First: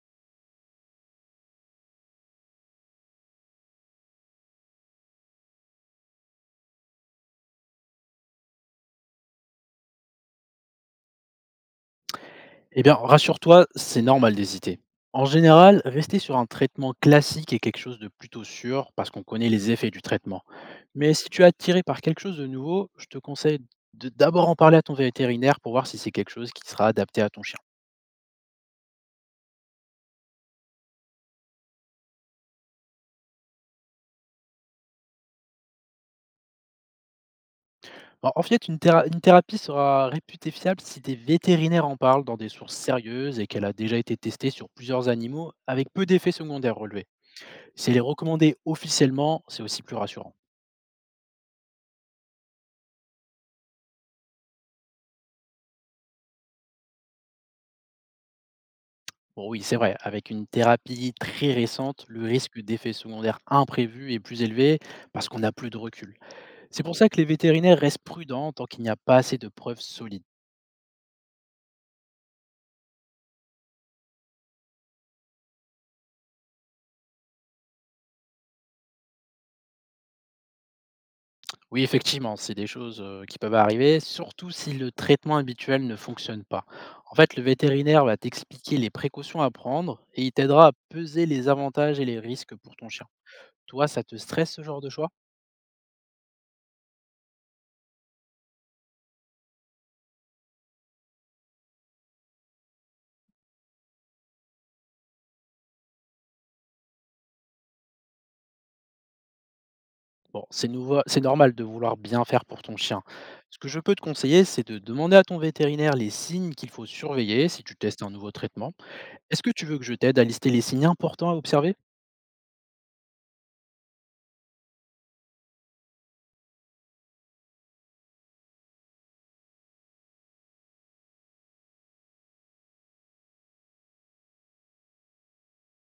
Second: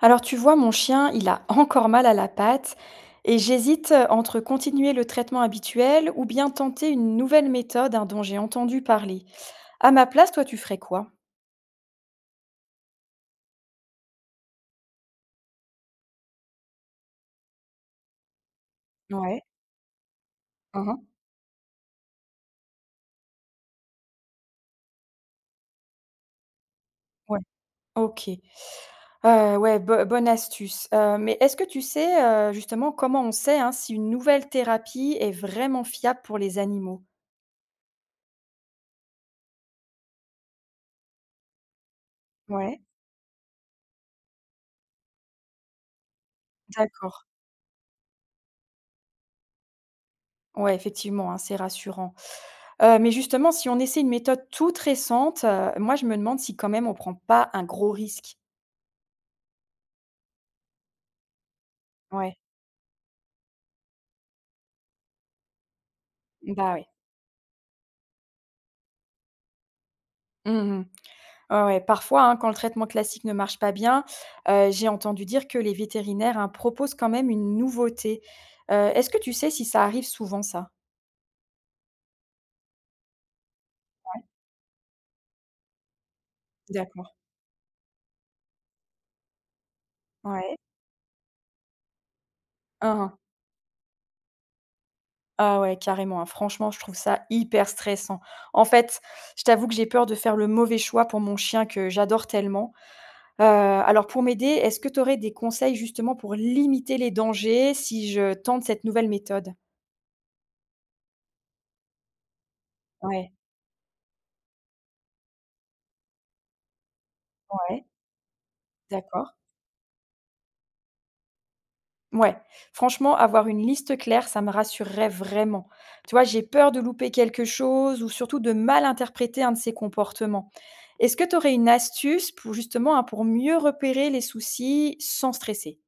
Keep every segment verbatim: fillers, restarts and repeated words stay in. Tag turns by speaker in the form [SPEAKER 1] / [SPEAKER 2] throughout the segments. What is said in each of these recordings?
[SPEAKER 1] Alors tu vois, mon chien, il a encore mal à la patte et j'hésite euh, entre continuer le traitement habituel ou bien tenter une nouvelle méthode, hein, dont j'ai entendu parler. À ma place, toi, tu ferais quoi?
[SPEAKER 2] Eh bien, rassure-toi, c'est normal d'hésiter. En général, rester sur un traitement classique est quelque chose de plutôt sûr parce qu'on
[SPEAKER 1] Ouais.
[SPEAKER 2] connaît les effets du traitement.
[SPEAKER 1] Uhum.
[SPEAKER 2] Mais si tu es attiré par quelque chose de nouveau, je te conseille de d'abord en parler à ton vétérinaire pour voir si c'est quelque chose qui sera adapté à
[SPEAKER 1] Ouais.
[SPEAKER 2] ton chien.
[SPEAKER 1] Ok. Euh, ouais, bo- bonne astuce. Euh, mais est-ce que tu sais, euh, justement comment on sait, hein, si une nouvelle thérapie est vraiment fiable pour les animaux?
[SPEAKER 2] En en fait, une, théra- une thérapie sera réputée fiable si des vétérinaires en parlent dans des sources
[SPEAKER 1] Ouais.
[SPEAKER 2] sérieuses et qu'elle a déjà été testée sur plusieurs animaux avec peu d'effets secondaires relevés.
[SPEAKER 1] D'accord.
[SPEAKER 2] Si elle est recommandée officiellement, c'est aussi plus rassurant.
[SPEAKER 1] Ouais, effectivement, hein, c'est rassurant. Heu, mais justement, si on essaie une méthode toute récente, heu, moi, je me demande si quand même on prend pas un gros risque.
[SPEAKER 2] Bon, oui, c'est vrai, avec une thérapie très récente, le
[SPEAKER 1] Ouais,
[SPEAKER 2] risque d'effets secondaires imprévus est plus élevé parce qu'on n'a plus de recul.
[SPEAKER 1] bah,
[SPEAKER 2] C'est
[SPEAKER 1] ouais.
[SPEAKER 2] pour ça que les vétérinaires restent prudents tant qu'il n'y a pas assez de preuves solides.
[SPEAKER 1] Mmh. Ouais, ouais. Parfois, hein, quand le traitement classique ne marche pas bien, heu, j'ai entendu dire que les vétérinaires, hein, proposent quand même une nouveauté. Heu, est-ce que tu sais si ça arrive souvent ça?
[SPEAKER 2] Oui, effectivement, c'est des choses euh, qui peuvent arriver, surtout si le traitement habituel ne fonctionne pas.
[SPEAKER 1] D'accord.
[SPEAKER 2] En fait, le vétérinaire va t'expliquer les précautions à prendre et il
[SPEAKER 1] Ouais.
[SPEAKER 2] t'aidera à peser les avantages et les risques pour ton
[SPEAKER 1] Hein,
[SPEAKER 2] chien.
[SPEAKER 1] hein.
[SPEAKER 2] Toi, ça te stresse ce genre de choix.
[SPEAKER 1] Ah ouais, carrément, hein. Franchement, je trouve ça hyper stressant. En fait, je t'avoue que j'ai peur de faire le mauvais choix pour mon chien que j'adore tellement. Heu, alors pour m'aider, est-ce que tu aurais des conseils justement pour limiter les dangers si je tente cette nouvelle méthode?
[SPEAKER 2] Bon, c'est nouveau, c'est normal de vouloir bien faire pour ton chien.
[SPEAKER 1] Ouais,
[SPEAKER 2] Ce que je peux te conseiller, c'est de demander à ton vétérinaire les signes qu'il faut surveiller si tu
[SPEAKER 1] ouais,
[SPEAKER 2] testes un nouveau traitement.
[SPEAKER 1] d'accord.
[SPEAKER 2] Est-ce que tu veux que je t'aide à lister les signes importants à observer?
[SPEAKER 1] Ouais. Franchement, avoir une liste claire, ça me rassurerait vraiment. Tu vois, j'ai peur de louper quelque chose ou surtout de mal interpréter un de ces comportements. Est-ce que tu aurais une astuce pour justement, hein, pour mieux repérer les soucis sans stresser?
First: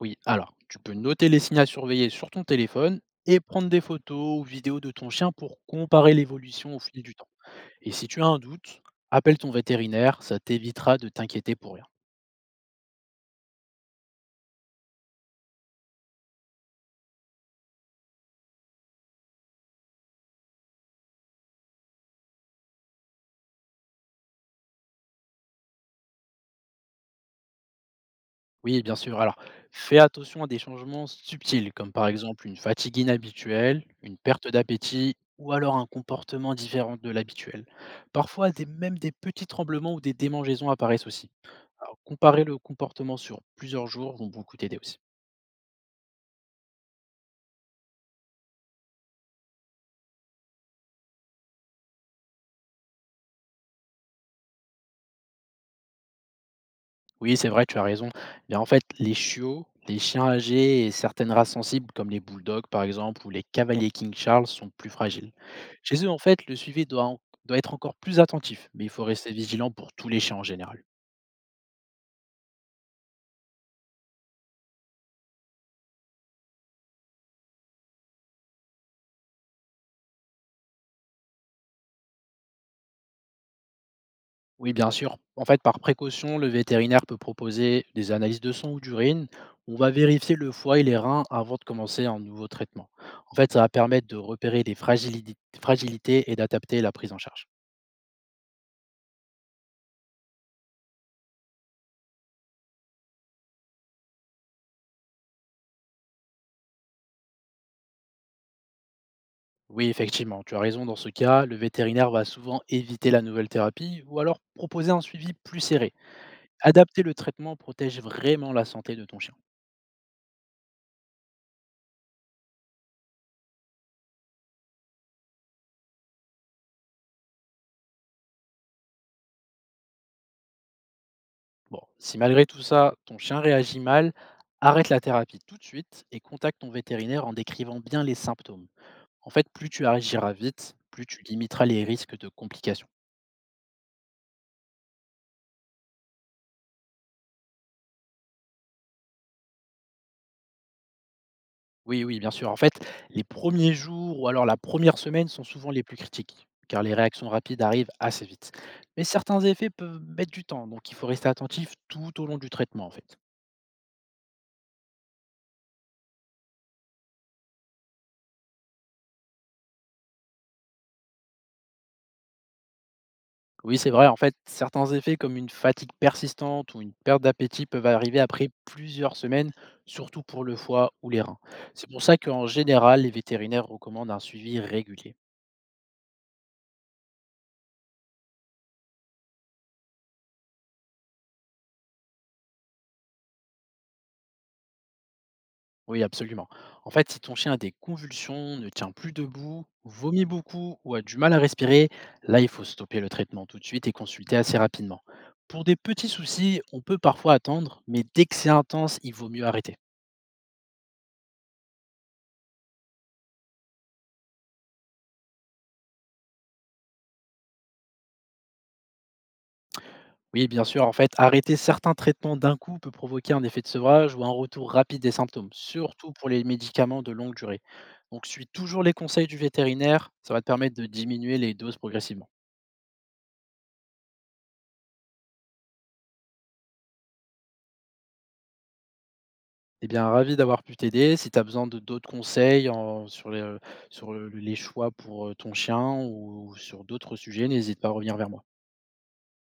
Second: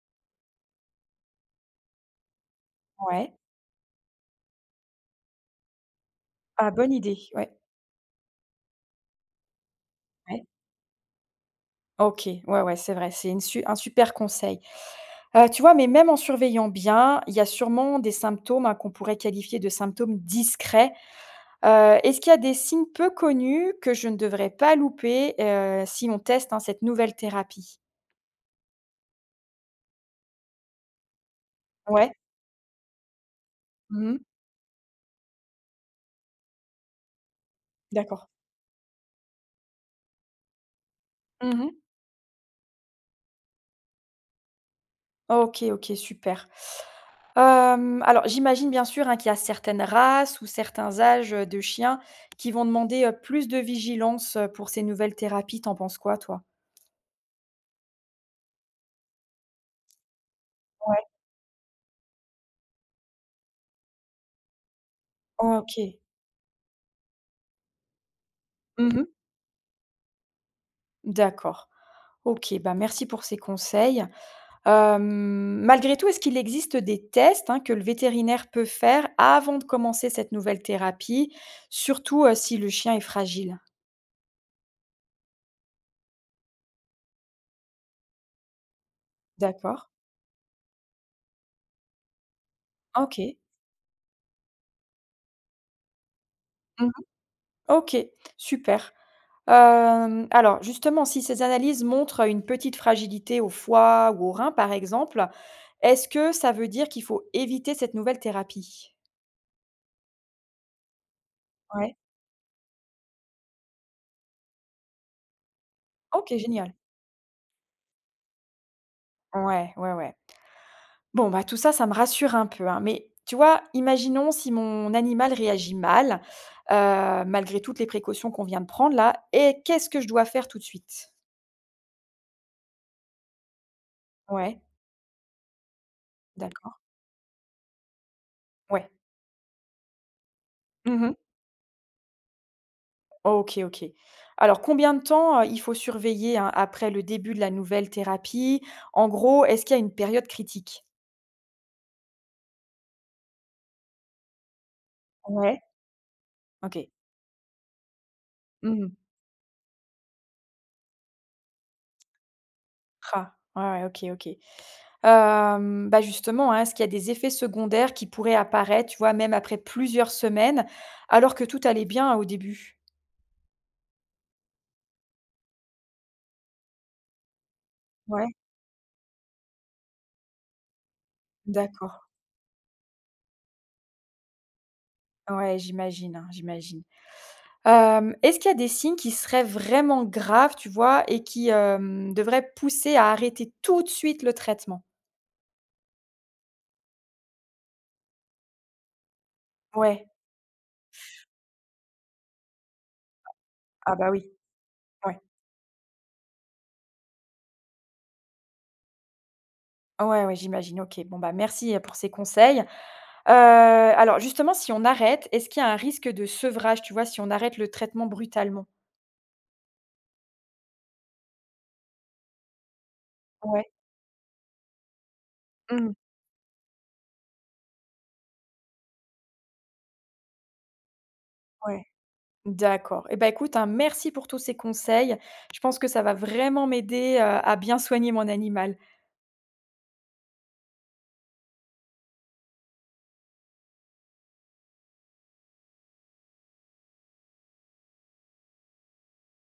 [SPEAKER 2] Oui, alors, tu peux noter les signes à surveiller sur ton téléphone
[SPEAKER 1] Ouais.
[SPEAKER 2] et prendre des photos ou vidéos de ton chien pour comparer
[SPEAKER 1] Ah
[SPEAKER 2] l'évolution au
[SPEAKER 1] bonne
[SPEAKER 2] fil du
[SPEAKER 1] idée,
[SPEAKER 2] temps.
[SPEAKER 1] ouais,
[SPEAKER 2] Et si tu as un doute, appelle ton vétérinaire, ça
[SPEAKER 1] ouais.
[SPEAKER 2] t'évitera de t'inquiéter pour rien.
[SPEAKER 1] OK, ouais, ouais, c'est vrai, c'est une su un super conseil. Heu, tu vois? Mais même en surveillant bien, il y a sûrement des symptômes, hein, qu'on pourrait qualifier de symptômes discrets. Heu, est-ce qu'il y a des signes peu connus que je ne devrais pas louper, heu, si on teste, hein, cette nouvelle thérapie?
[SPEAKER 2] Oui, bien sûr. Alors, fais attention à des changements subtils, comme par
[SPEAKER 1] Ouais.
[SPEAKER 2] exemple une fatigue inhabituelle, une
[SPEAKER 1] Mmh.
[SPEAKER 2] perte d'appétit ou alors un comportement différent de l'habituel.
[SPEAKER 1] D'accord.
[SPEAKER 2] Parfois, des- même des petits tremblements ou des démangeaisons apparaissent aussi.
[SPEAKER 1] Mmh.
[SPEAKER 2] Alors, comparer le comportement sur plusieurs jours vont beaucoup t'aider aussi.
[SPEAKER 1] OK, OK, super. Hem, alors j'imagine bien sûr, hein, qu'il y a certaines races ou certains âges, heu, de chiens qui vont demander, heu, plus de vigilance, heu, pour ces nouvelles thérapies. Tu en penses quoi toi?
[SPEAKER 2] Oui, c'est vrai, tu as raison. Eh bien en fait, les chiots, les chiens âgés et
[SPEAKER 1] Ouais.
[SPEAKER 2] certaines races sensibles, comme les bulldogs par exemple ou les cavaliers King Charles, sont plus fragiles.
[SPEAKER 1] OK.
[SPEAKER 2] Chez eux, en fait, le suivi doit, en- doit être encore plus attentif, mais il faut
[SPEAKER 1] Mmh.
[SPEAKER 2] rester vigilant pour tous les chiens en général.
[SPEAKER 1] D'accord. OK, bah, merci pour ces conseils. Hem, malgré tout, est-ce qu'il existe des tests, hein, que le vétérinaire peut faire avant de commencer cette nouvelle thérapie? Surtout, heu, si le chien est fragile?
[SPEAKER 2] Oui, bien sûr. En fait, par précaution, le vétérinaire peut proposer des analyses de sang ou d'urine. On
[SPEAKER 1] D'accord.
[SPEAKER 2] va vérifier le foie et les reins avant de commencer un nouveau traitement. En
[SPEAKER 1] OK.
[SPEAKER 2] fait, ça va permettre de repérer les fragilidi- fragilités et d'adapter
[SPEAKER 1] Mmh.
[SPEAKER 2] la prise en charge.
[SPEAKER 1] OK, super. Hem, alors justement, si ces analyses montrent une petite fragilité au foie ou au rein, par exemple, est-ce que ça veut dire qu'il faut éviter cette nouvelle thérapie?
[SPEAKER 2] Oui, effectivement, tu as raison. Dans ce cas, le
[SPEAKER 1] Ouais.
[SPEAKER 2] vétérinaire va souvent éviter la nouvelle thérapie ou alors proposer un suivi plus serré.
[SPEAKER 1] OK, génial.
[SPEAKER 2] Adapter le traitement protège vraiment la santé de ton chien.
[SPEAKER 1] Ouais, ouais, ouais. Bon, bah, tout ça, ça me rassure un peu, hein, mais tu vois, imaginons si mon animal réagit mal, heu, malgré toutes les précautions qu'on vient de prendre là et qu'est-ce que je dois faire tout de suite?
[SPEAKER 2] Bon, si malgré tout ça, ton chien réagit mal,
[SPEAKER 1] Ouais,
[SPEAKER 2] arrête la thérapie tout de suite et contacte ton
[SPEAKER 1] d'accord.
[SPEAKER 2] vétérinaire en décrivant bien les symptômes.
[SPEAKER 1] Ouais.
[SPEAKER 2] En fait, plus tu agiras vite, plus
[SPEAKER 1] Mmh.
[SPEAKER 2] tu limiteras les risques de complications.
[SPEAKER 1] OK, OK. Alors combien de temps, heu, il faut surveiller, hein, après le début de la nouvelle thérapie? En gros, est-ce qu'il y a une période critique?
[SPEAKER 2] Oui, oui, bien sûr. En fait, les premiers jours ou alors la première semaine sont
[SPEAKER 1] Ouais,
[SPEAKER 2] souvent les plus critiques, car
[SPEAKER 1] OK.
[SPEAKER 2] les réactions rapides arrivent assez vite.
[SPEAKER 1] Mmh.
[SPEAKER 2] Mais certains effets peuvent mettre du temps, donc il faut rester attentif tout au long du traitement, en fait.
[SPEAKER 1] Ah, ouais, ouais, OK, OK. Hem, bah, justement, hein, est-ce qu'il y a des effets secondaires qui pourraient apparaître, tu vois, même après plusieurs semaines, alors que tout allait bien au début?
[SPEAKER 2] Oui, c'est vrai, en fait, certains effets comme une fatigue persistante ou une perte d'appétit peuvent arriver
[SPEAKER 1] Ouais,
[SPEAKER 2] après plusieurs semaines, surtout pour le foie ou les reins. C'est
[SPEAKER 1] d'accord.
[SPEAKER 2] pour ça qu'en général, les vétérinaires recommandent un suivi régulier.
[SPEAKER 1] Ouais, j'imagine, hein, j'imagine. Hem, est-ce qu'il y a des signes qui seraient vraiment graves, tu vois, et qui, hem, devraient pousser à arrêter tout de suite le traitement?
[SPEAKER 2] Oui, absolument. En fait, si ton chien a des convulsions, ne tient plus debout,
[SPEAKER 1] Ouais.
[SPEAKER 2] vomit beaucoup ou a du mal à respirer, là, il faut stopper le traitement tout de suite et
[SPEAKER 1] Ah bah, oui.
[SPEAKER 2] consulter assez rapidement.
[SPEAKER 1] Ouais.
[SPEAKER 2] Pour des petits soucis, on peut parfois attendre, mais dès que c'est intense, il vaut mieux arrêter.
[SPEAKER 1] Ouais, ouais, j'imagine. OK. Bon, bah, merci, heu, pour ces conseils. Heu, alors justement, si on arrête, est-ce qu'il y a un risque de sevrage, tu vois, si on arrête le traitement brutalement?
[SPEAKER 2] Oui, bien sûr, en fait, arrêter certains traitements d'un coup peut provoquer un effet
[SPEAKER 1] Ouais.
[SPEAKER 2] de sevrage ou un retour rapide des symptômes,
[SPEAKER 1] Mmh.
[SPEAKER 2] surtout pour les médicaments de longue durée. Donc, suis toujours les conseils du vétérinaire, ça va te permettre de diminuer les doses
[SPEAKER 1] Ouais.
[SPEAKER 2] progressivement.
[SPEAKER 1] D'accord. Et ben écoute, un merci pour tous ces conseils. Je pense que ça va vraiment m'aider, heu, à bien soigner mon animal.
[SPEAKER 2] Eh bien, ravi d'avoir pu t'aider. Si tu as besoin de d'autres conseils en sur les, euh, sur le les choix pour, heu, ton chien ou sur d'autres sujets, n'hésite pas à revenir vers moi.